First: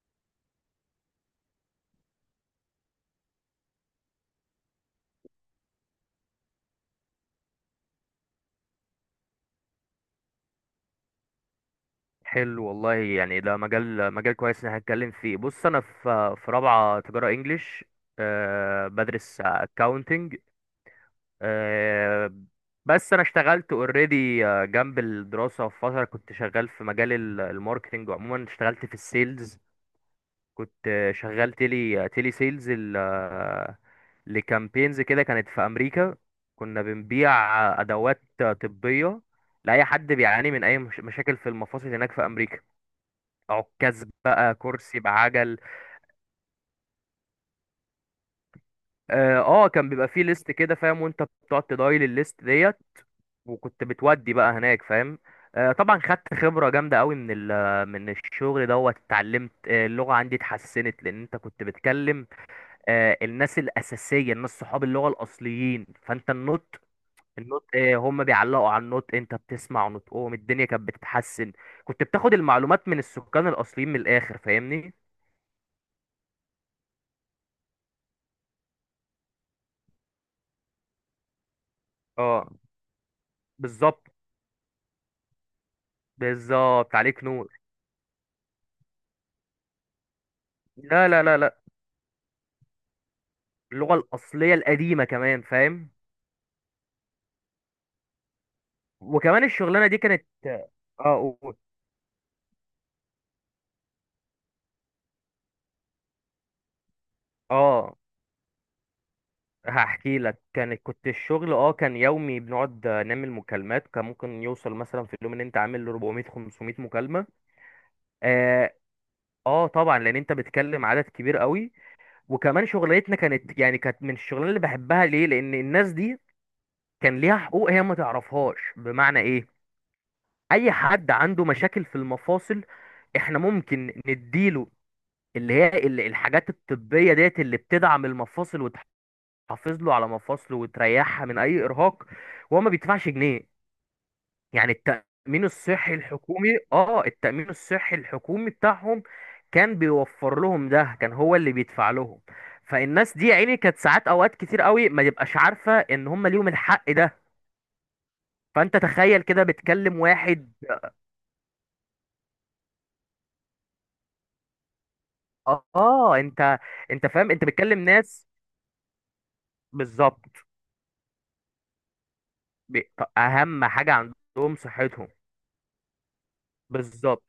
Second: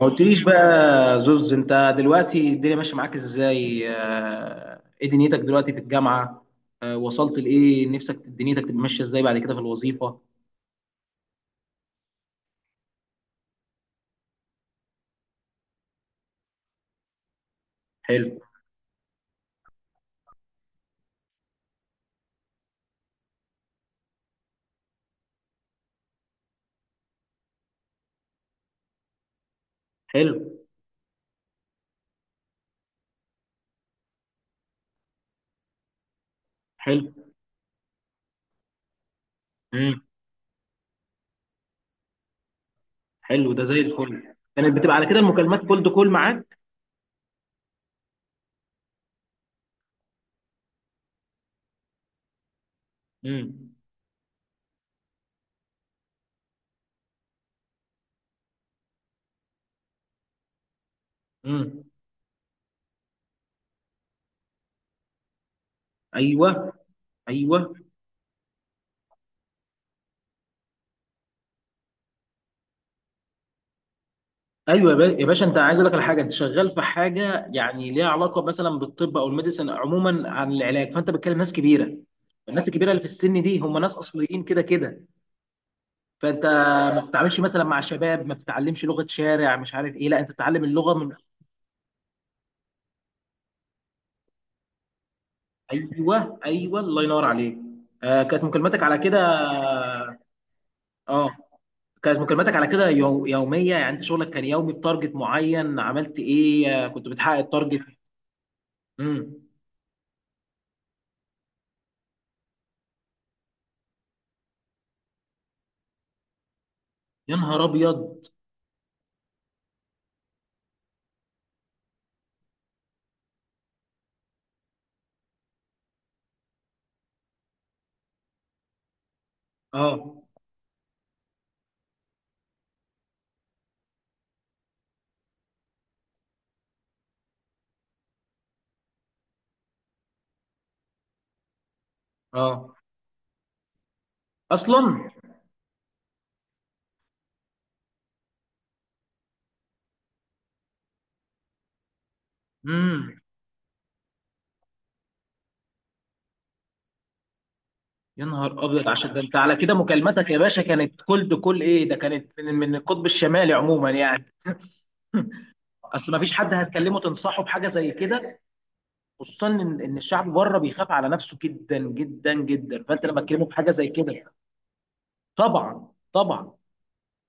ما قلتليش بقى، زوز. انت دلوقتي الدنيا ماشيه معاك ازاي؟ ايه دنيتك دلوقتي في الجامعه؟ وصلت لايه نفسك دنيتك تبقى ماشيه ازاي بعد كده في الوظيفه؟ حلو والله، يعني ده مجال مجال كويس ان هنتكلم فيه. بص، انا في رابعه تجاره انجليش. حلو. أه، بدرس اكاونتنج. أه، بس انا اشتغلت اوريدي جنب الدراسه، في فتره كنت شغال في مجال الماركتينج. عموما اشتغلت في السيلز. حلو. كنت شغال تيلي سيلز لكامبينز كده، كانت في امريكا. كنا حلو. بنبيع ادوات طبيه لاي امم. حد بيعاني من اي مشاكل في المفاصل هناك في امريكا. حلو، ده زي عكاز الفل. بقى، كانت بتبقى كرسي على كده بعجل. المكالمات كولد كول معاك؟ اه، كان بيبقى فيه ليست كده، فاهم؟ وانت بتقعد تدايل الليست ديت، امم. وكنت بتودي بقى هناك، فاهم؟ طبعا خدت خبرة جامدة قوي من من الشغل دوت. اتعلمت، اللغة عندي اتحسنت لأن أنت كنت امم. بتكلم الناس الأساسية، الناس صحاب اللغة الأصليين. فأنت ايوه. النطق، النطق، ايوه. هم بيعلقوا على النطق، أنت بتسمع نطقهم، الدنيا كانت بتتحسن. كنت بتاخد المعلومات من السكان الأصليين من الآخر، ايوه فاهمني؟ يا باشا، انت عايز اقول لك على حاجه. انت شغال في حاجه يعني ليها علاقه مثلا بالطب او الميديسن عموما عن العلاج، فانت بتكلم ناس كبيره. اه، الناس الكبيره اللي في السن دي هم ناس بالظبط. اصليين كده كده. فانت بالظبط، ما عليك بتتعاملش نور. مثلا مع شباب، ما بتتعلمش لغه شارع مش عارف ايه، لا انت بتتعلم اللغه لا، من... لا، لا، لا، اللغة الأصلية القديمة كمان، فاهم. ايوه، ايوه، الله ينور عليك. كانت مكالماتك على كده. وكمان الشغلانة دي كانت، اه. اه قول. كانت مكالماتك على كده يوميه؟ يعني انت شغلك كان يومي بتارجت معين، عملت ايه؟ كنت بتحقق التارجت؟ اه، امم. هحكي لك. كنت الشغل، اه، كان يومي. بنقعد نعمل مكالمات، كان ممكن يوصل مثلا في اليوم ان انت عامل 400 500 مكالمة. يا نهار ابيض. اه. اه، طبعا لان انت بتكلم عدد كبير قوي. وكمان شغلتنا كانت، يعني كانت من الشغلانه اللي بحبها، ليه؟ لان الناس دي كان ليها حقوق هي ما تعرفهاش. بمعنى ايه؟ اه. اي حد عنده مشاكل في المفاصل، احنا ممكن نديله اللي هي الحاجات الطبية ديت اللي بتدعم المفاصل وتحافظ له على مفاصله وتريحها من اي ارهاق، وهو ما اه. بيدفعش جنيه. يعني اصلا. التأمين الصحي الحكومي، اه التأمين الصحي الحكومي بتاعهم كان بيوفر لهم ده، كان هو اللي بيدفع لهم. فالناس امم. دي يا عيني كانت ساعات، اوقات كتير قوي ما تبقاش عارفة ان هم ليهم الحق ده. يا نهار فانت ابيض، عشان ده تخيل انت كده على كده بتكلم مكالماتك يا واحد. باشا كانت كولد كل ايه؟ ده كانت من القطب الشمالي عموما يعني. اصل اه، ما فيش حد انت، هتكلمه انت فاهم، تنصحه انت بحاجه بتكلم زي ناس. كده، خصوصا ان بالظبط، الشعب بره بيخاف على نفسه جدا جدا جدا، ب- فانت لما تكلمه اهم بحاجه زي حاجه كده. عندهم صحتهم. طبعا، طبعا. بالظبط.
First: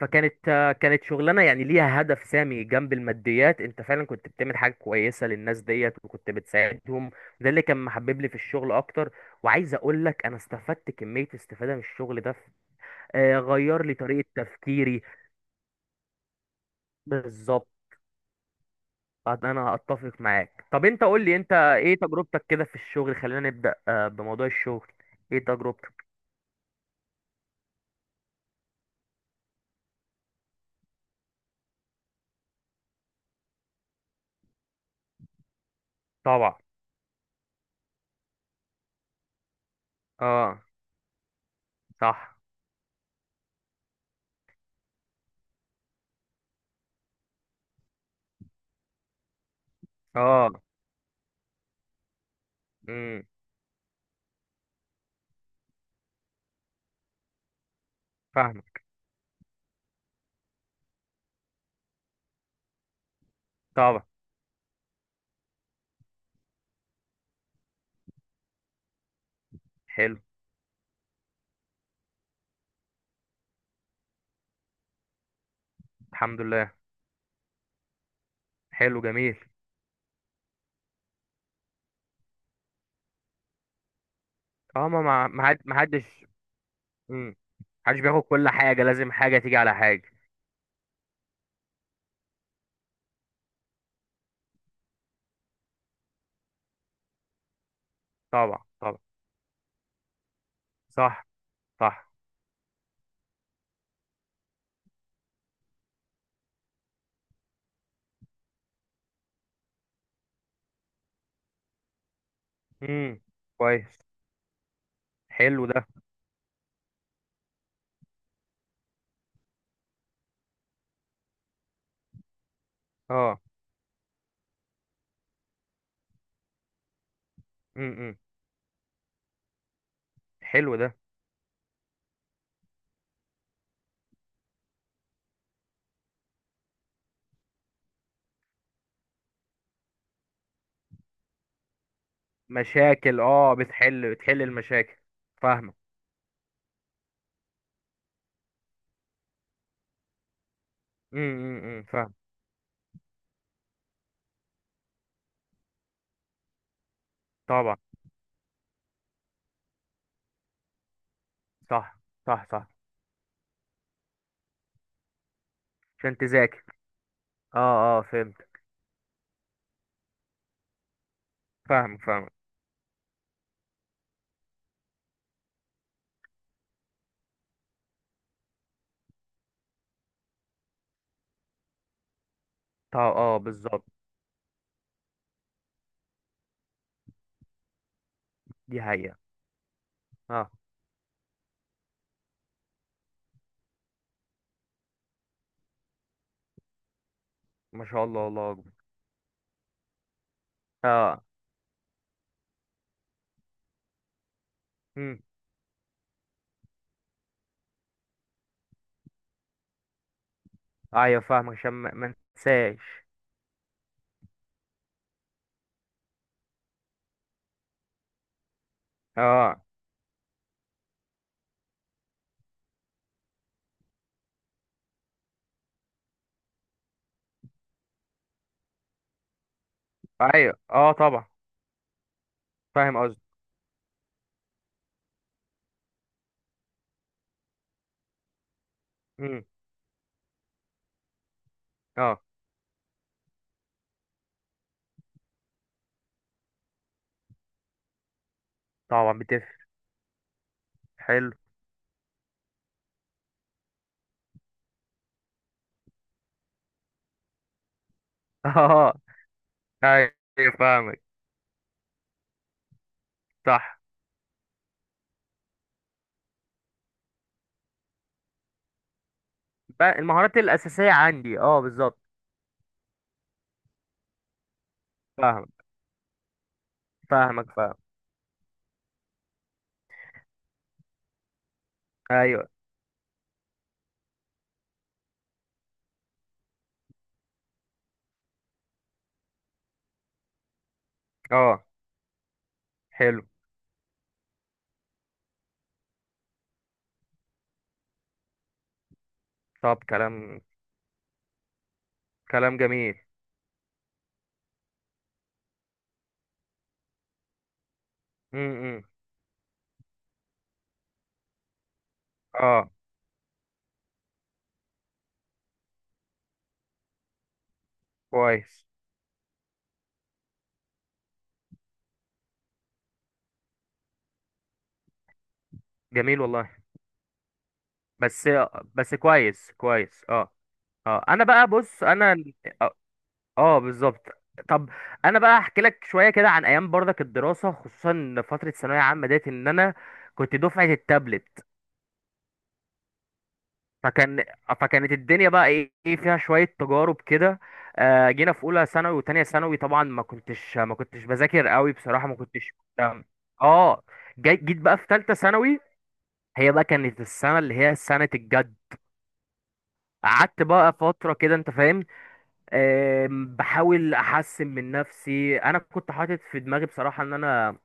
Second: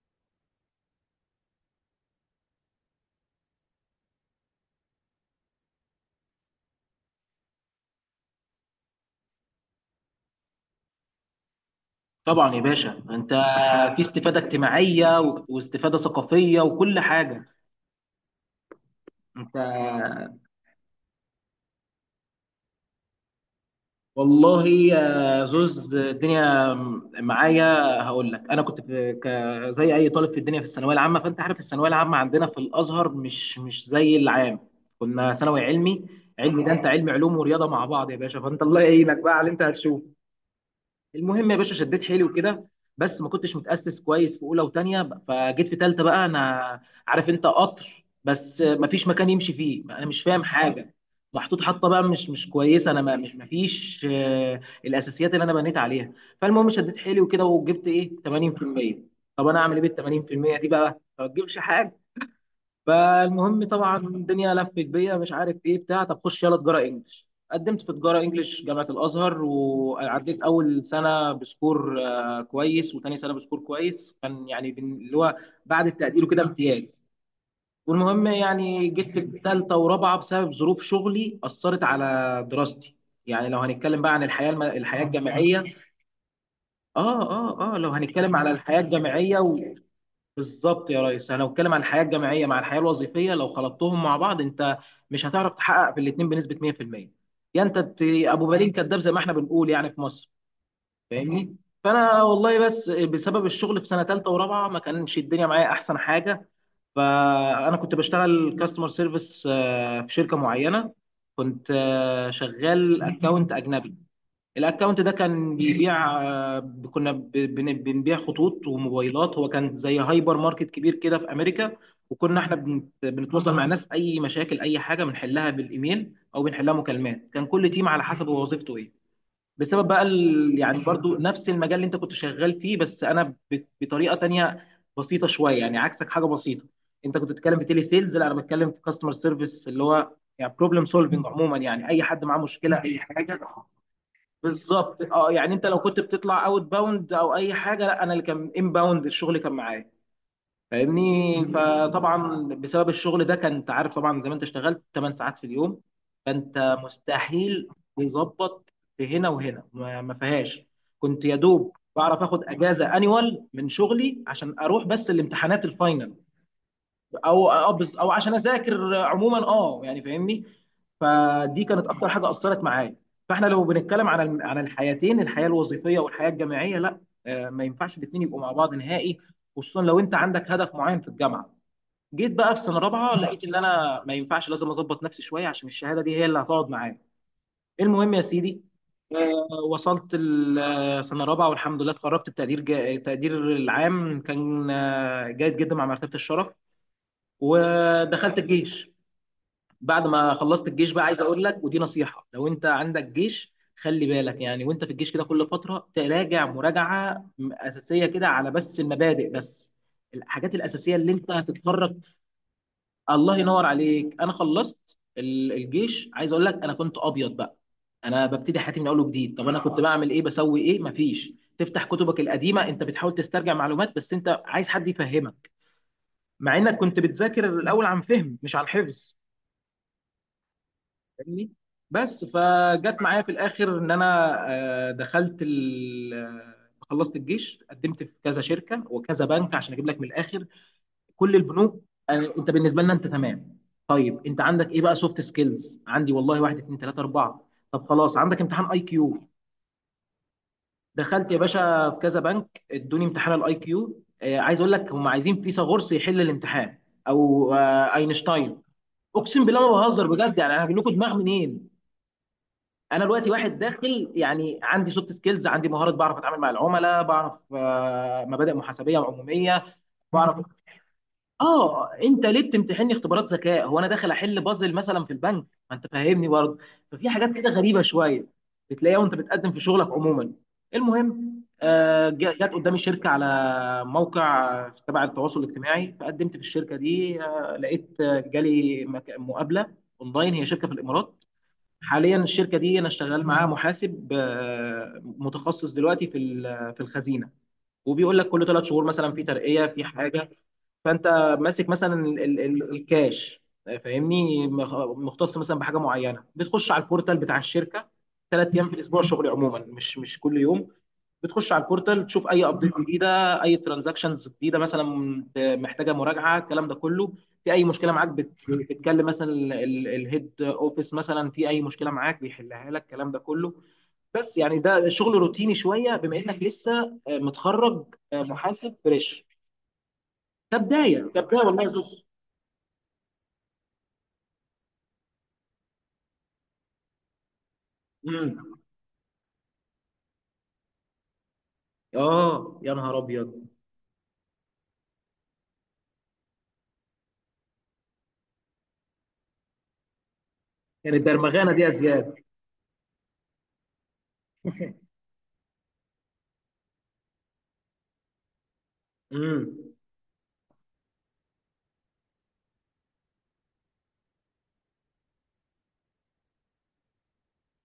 فكانت آه، كانت شغلانه يعني ليها هدف سامي جنب الماديات. انت فعلا كنت بتعمل حاجه كويسه للناس ديت، وكنت بتساعدهم. ده اللي كان محبب لي في الشغل اكتر. وعايز اقول لك انا استفدت كميه استفاده من الشغل ده، طبعا يا باشا، انت غير لي في طريقه استفاده تفكيري. اجتماعيه واستفاده ثقافيه وكل حاجه. بالظبط. انت، انا اتفق معاك. طب انت قول لي، انت ايه تجربتك كده في الشغل؟ خلينا نبدأ بموضوع والله الشغل. يا ايه زوز تجربتك؟ الدنيا معايا، هقول لك. انا كنت في زي اي طالب في الدنيا في الثانويه العامه، فانت عارف الثانويه العامه عندنا في الازهر مش زي العام. كنا ثانوي علمي. طبعا. علمي ده انت علمي، علوم ورياضه مع بعض يا باشا، فانت الله يعينك بقى على اللي انت هتشوفه. اه. المهم يا باشا، شديت حيلي صح. وكده، بس ما كنتش متأسس كويس في اولى وتانية. فجيت في تالتة بقى، انا عارف انت قطر بس ما فيش مكان يمشي فيه، انا مش فاهم اه. حاجة. محطوط حطة بقى مش كويسة، انا ما امم. مش ما فيش الاساسيات اللي انا بنيت عليها. فالمهم، شديت حيلي وكده وجبت ايه، فاهمك. 80%. طب انا اعمل ايه بال 80% دي بقى؟ ما تجيبش حاجة. فالمهم طبعا طبعا. الدنيا لفت بيا، مش عارف ايه بتاع طب، خش يلا تجاره انجلش. قدمت في تجاره انجلش جامعه الازهر، حلو. وعديت اول سنه بسكور كويس، وتاني سنه بسكور كويس كان يعني، اللي هو بعد التقدير الحمد وكده، لله. امتياز. والمهم يعني حلو، جيت جميل. في ثالثه ورابعه بسبب ظروف شغلي اثرت على دراستي. يعني لو هنتكلم بقى عن اه، الحياه الجامعيه، ما حدش. اه، امم. اه، اه، لو حدش بياخد هنتكلم كل على الحياه حاجة، لازم الجامعيه. حاجة تيجي على حاجة. بالظبط يا ريس، انا بتكلم عن الحياه الجامعيه مع الحياه الوظيفيه، لو خلطتهم مع بعض انت مش هتعرف تحقق في الاثنين بنسبه 100%. يا انت ابو طبعا، بالين كداب طبعا. زي ما احنا بنقول يعني في مصر، صح، فاهمني. صح. فانا والله بس بسبب الشغل في سنه ثالثه ورابعه ما كانش الدنيا معايا احسن حاجه. فانا كنت بشتغل كاستمر سيرفيس في شركه معينه. كنت شغال امم. اكونت اجنبي. كويس. الاكونت ده كان حلو ده. بيبيع كنا بنبيع خطوط وموبايلات، هو كان زي هايبر ماركت كبير كده في امريكا. وكنا احنا اه. بنتواصل مع ناس، اي مشاكل، اي حاجه بنحلها بالايميل او بنحلها مكالمات. كان كل تيم امم، على إمم. حسب هو وظيفته ايه. بسبب بقى حلو يعني ده. برضو نفس المجال اللي انت كنت شغال فيه، بس انا بطريقه تانية بسيطه شويه يعني، عكسك، حاجه بسيطه. انت كنت بتتكلم في تيلي سيلز، لا انا بتكلم في كاستمر سيرفيس اللي هو يعني بروبلم سولفنج عموما، يعني اي حد معاه مشكله، اي مشاكل، حاجه. اه. بتحل بتحل المشاكل. بالظبط. اه يعني، انت فاهمك. لو كنت بتطلع اوت باوند او اي حاجه، لا انا اللي كان ان باوند، الشغل كان معايا، امم، فاهمني. امم، إمم، فاهم. فطبعا بسبب الشغل ده، كان انت عارف طبعا زي ما انت اشتغلت 8 ساعات في اليوم، فانت مستحيل طبعا. تظبط في هنا وهنا، ما فيهاش. كنت يا دوب صح، بعرف اخد صح، صح. اجازه انيوال من شغلي عشان اروح بس الامتحانات الفاينل، عشان تذاكر. اه، اه، او عشان فهمت. اذاكر عموما. اه يعني فاهمني. فدي كانت فاهم، اكتر فاهم. حاجه اثرت معايا. فاحنا لو بنتكلم عن عن الحياتين، الحياه الوظيفيه والحياه الجامعيه، لا، ما ينفعش الاثنين يبقوا مع بعض نهائي، خصوصا لو انت عندك هدف معين في الجامعه. جيت بقى في سنه طب، رابعه، اه لقيت ان بالظبط. انا ما ينفعش، لازم اظبط نفسي شويه عشان الشهاده دي هي اللي هتقعد معايا. المهم يا سيدي، دي حقيقة. وصلت اه. السنه رابعه والحمد لله اتخرجت بتقدير تقدير العام كان جيد جدا مع مرتبه الشرف. ما شاء الله، ودخلت الله اكبر. الجيش. بعد ما خلصت الجيش بقى، عايز اه. اقول لك ودي نصيحه، لو انت عندك جيش خلي بالك. يعني وانت في الجيش امم. كده كل فتره تراجع مراجعه اساسيه كده على بس المبادئ بس، الحاجات الاساسيه اللي ايوه، انت فاهم، عشان ما هتتفرج. ما انساش. الله ينور عليك. انا خلصت الجيش. عايز اقول لك، انا كنت ابيض بقى، انا ببتدي حياتي من اول وجديد. طب انا اه، كنت بعمل ايه؟ بسوي ايه؟ مفيش، تفتح كتبك القديمه، انت بتحاول تسترجع معلومات بس انت عايز حد يفهمك، مع انك كنت بتذاكر الاول عن فهم مش عن حفظ، ايوه، اه طبعا. فاهمني. بس فاهم فجت قصدي. معايا في الاخر ان انا آه، دخلت ال... آه، خلصت الجيش، قدمت في كذا شركه وكذا امم. بنك عشان اجيب لك من الاخر. كل البنوك، اه، انت بالنسبه لنا انت تمام. طيب انت عندك ايه بقى؟ سوفت سكيلز عندي والله، واحد اتنين تلاته اربعه. طب خلاص، عندك امتحان اي كيو. طبعا بتفرق. دخلت حلو. يا باشا في كذا بنك، ادوني امتحان الاي كيو. عايز اقول لك، هم عايزين فيثاغورس يحل الامتحان، او اينشتاين. اه. اقسم بالله ما بهزر بجد ايوه، يعني، انا هجيب لكم فاهمك. دماغ منين؟ انا دلوقتي واحد صح. داخل، يعني عندي سوفت سكيلز، عندي مهارات، بعرف اتعامل مع العملاء، بعرف مبادئ محاسبيه وعموميه، بقى بعرف. المهارات الأساسية عندي، اه، اه، بالظبط. انت ليه بتمتحني اختبارات ذكاء؟ هو انا داخل احل بازل مثلا في البنك؟ فاهمك. ما انت فاهمني برضه. ففي حاجات فاهمك، كده فاهم. غريبه شويه بتلاقيها وانت بتقدم في شغلك عموما. المهم ايوه، جت قدامي شركه على موقع تبع التواصل الاجتماعي، فقدمت في الشركه دي. لقيت جالي مقابله اونلاين، هي شركه في الامارات. اه. حاليا الشركه دي انا حلو. شغال معاها محاسب متخصص دلوقتي في الخزينه. وبيقول لك كل ثلاث شهور مثلا في ترقيه طب في حاجه. كلام، فانت ماسك مثلا كلام جميل. الكاش، فاهمني، مختص مثلا بحاجه معينه. بتخش على البورتال بتاع الشركه ثلاث ايام في امم. الاسبوع، شغل عموما مش كل يوم. بتخش على البورتال تشوف اي اه، ابديت جديده، اي ترانزاكشنز جديده مثلا محتاجه مراجعه، الكلام ده كله. في اي مشكله معاك كويس. بتتكلم مثلا الهيد اوفيس، مثلا في اي مشكله معاك بيحلها لك، الكلام ده كله. بس يعني ده شغل روتيني شويه بما جميل انك والله. لسه متخرج، بس، محاسب بس فريش. كويس، كويس. اه. ده بدايه، اه، ده انا بدايه بقى. والله يا بص زوز. انا اه بالظبط. طب انا بقى احكي لك شويه كده عن ايام برضك الدراسه، خصوصا فتره امم. ثانويه عامه ديت. ان انا كنت دفعه التابلت. اه. يا نهار ابيض. فكان فكانت الدنيا بقى، ايه إيه فيها شويه تجارب كده. جينا في اولى ثانوي وتانية ثانوي، طبعا ما يعني كنتش بذاكر الدرمغانه دي يا قوي، بصراحه زياد. ما كنتش مهتم. اه. جيت بقى في ثالثه ثانوي، هي بقى كانت السنه اللي هي سنه الجد. امم. قعدت بقى فترة كده، انت فاهم، بحاول احسن من نفسي. انا كنت حاطط في دماغي بصراحه ان انا،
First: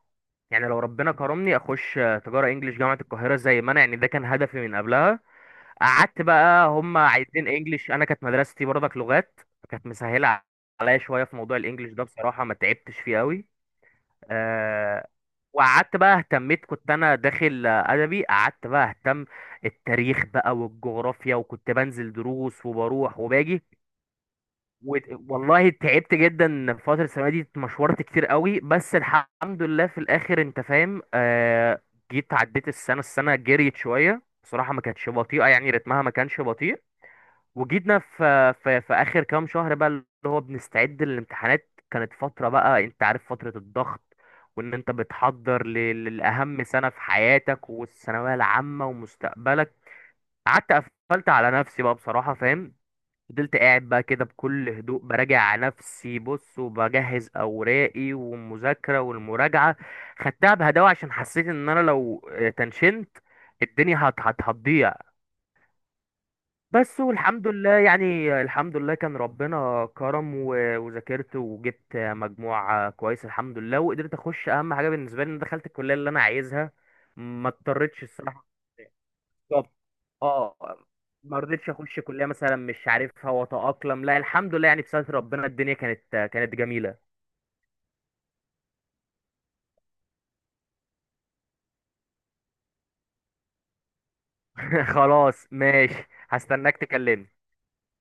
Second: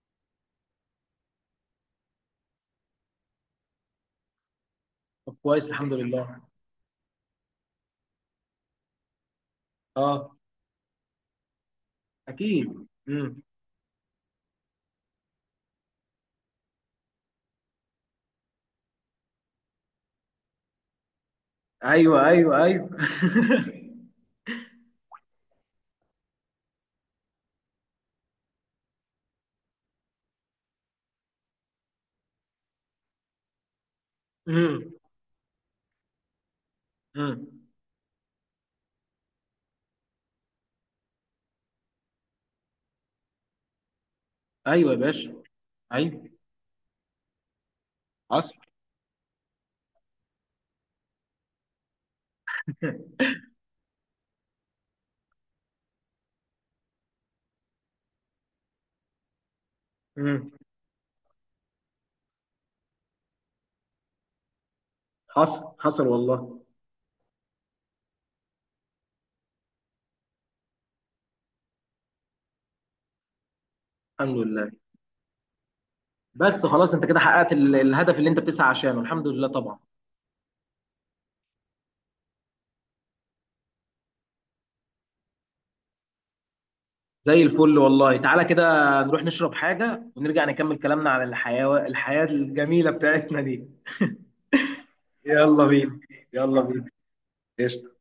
يعني لو ربنا كرمني، اخش تجاره انجليش جامعه القاهره، زي ما انا يعني، ده كان هدفي من قبلها. طب كويس، الحمد قعدت لله. بقى، هم عايزين انجليش، انا كانت مدرستي برضك لغات، كانت اه. مسهله عليا شويه في موضوع الانجليش ده، بصراحه ما اكيد. تعبتش فيه امم. قوي. أه. وقعدت بقى اهتميت، كنت انا داخل ادبي. قعدت بقى اهتم التاريخ بقى والجغرافيا، وكنت بنزل ايوه. ايوه. دروس ايوه. وبروح وباجي و... والله تعبت جدا في فترة الثانوية دي، اتمشورت كتير قوي، بس الحمد لله في الآخر، أنت فاهم، آه. جيت عديت السنة السنة جريت شوية بصراحة، ما مم. كانتش بطيئة يعني، رتمها ما كانش بطيء. مم. وجيتنا في, آخر كام شهر بقى، اللي هو بنستعد للامتحانات. كانت فترة بقى، أنت عارف، فترة الضغط، وإن ايوه أنت يا باشا. بتحضر ايوه. لأهم سنة في حياتك، والثانوية حصل. العامة ومستقبلك. قعدت قفلت على نفسي بقى، بصراحة، فاهم. فضلت قاعد بقى كده بكل هدوء، براجع على نفسي، بص، وبجهز اوراقي والمذاكره والمراجعه. مم. خدتها بهداوه عشان حسيت ان انا لو تنشنت الدنيا هتضيع. حصل حصل والله. بس والحمد لله، يعني الحمد لله كان ربنا كرم وذاكرت وجبت مجموع كويس الحمد لله، وقدرت الحمد اخش لله. اهم حاجه بالنسبه لي، ان دخلت الكليه اللي انا بس عايزها. خلاص، انت كده ما حققت اضطرتش الهدف اللي انت الصراحه. بتسعى عشانه، الحمد لله بالظبط. طبعا. اه. ما رضيتش اخش كليه مثلا مش عارفها واتاقلم، لا الحمد لله يعني، بستر ربنا، الدنيا كانت، كانت جميله. زي الفل والله تعالى كده. نروح نشرب حاجة ونرجع نكمل كلامنا على الحياة، الحياة الجميلة بتاعتنا دي. خلاص، يلا بينا. ماشي. يلا هستناك بينا. تكلمني. قشطة.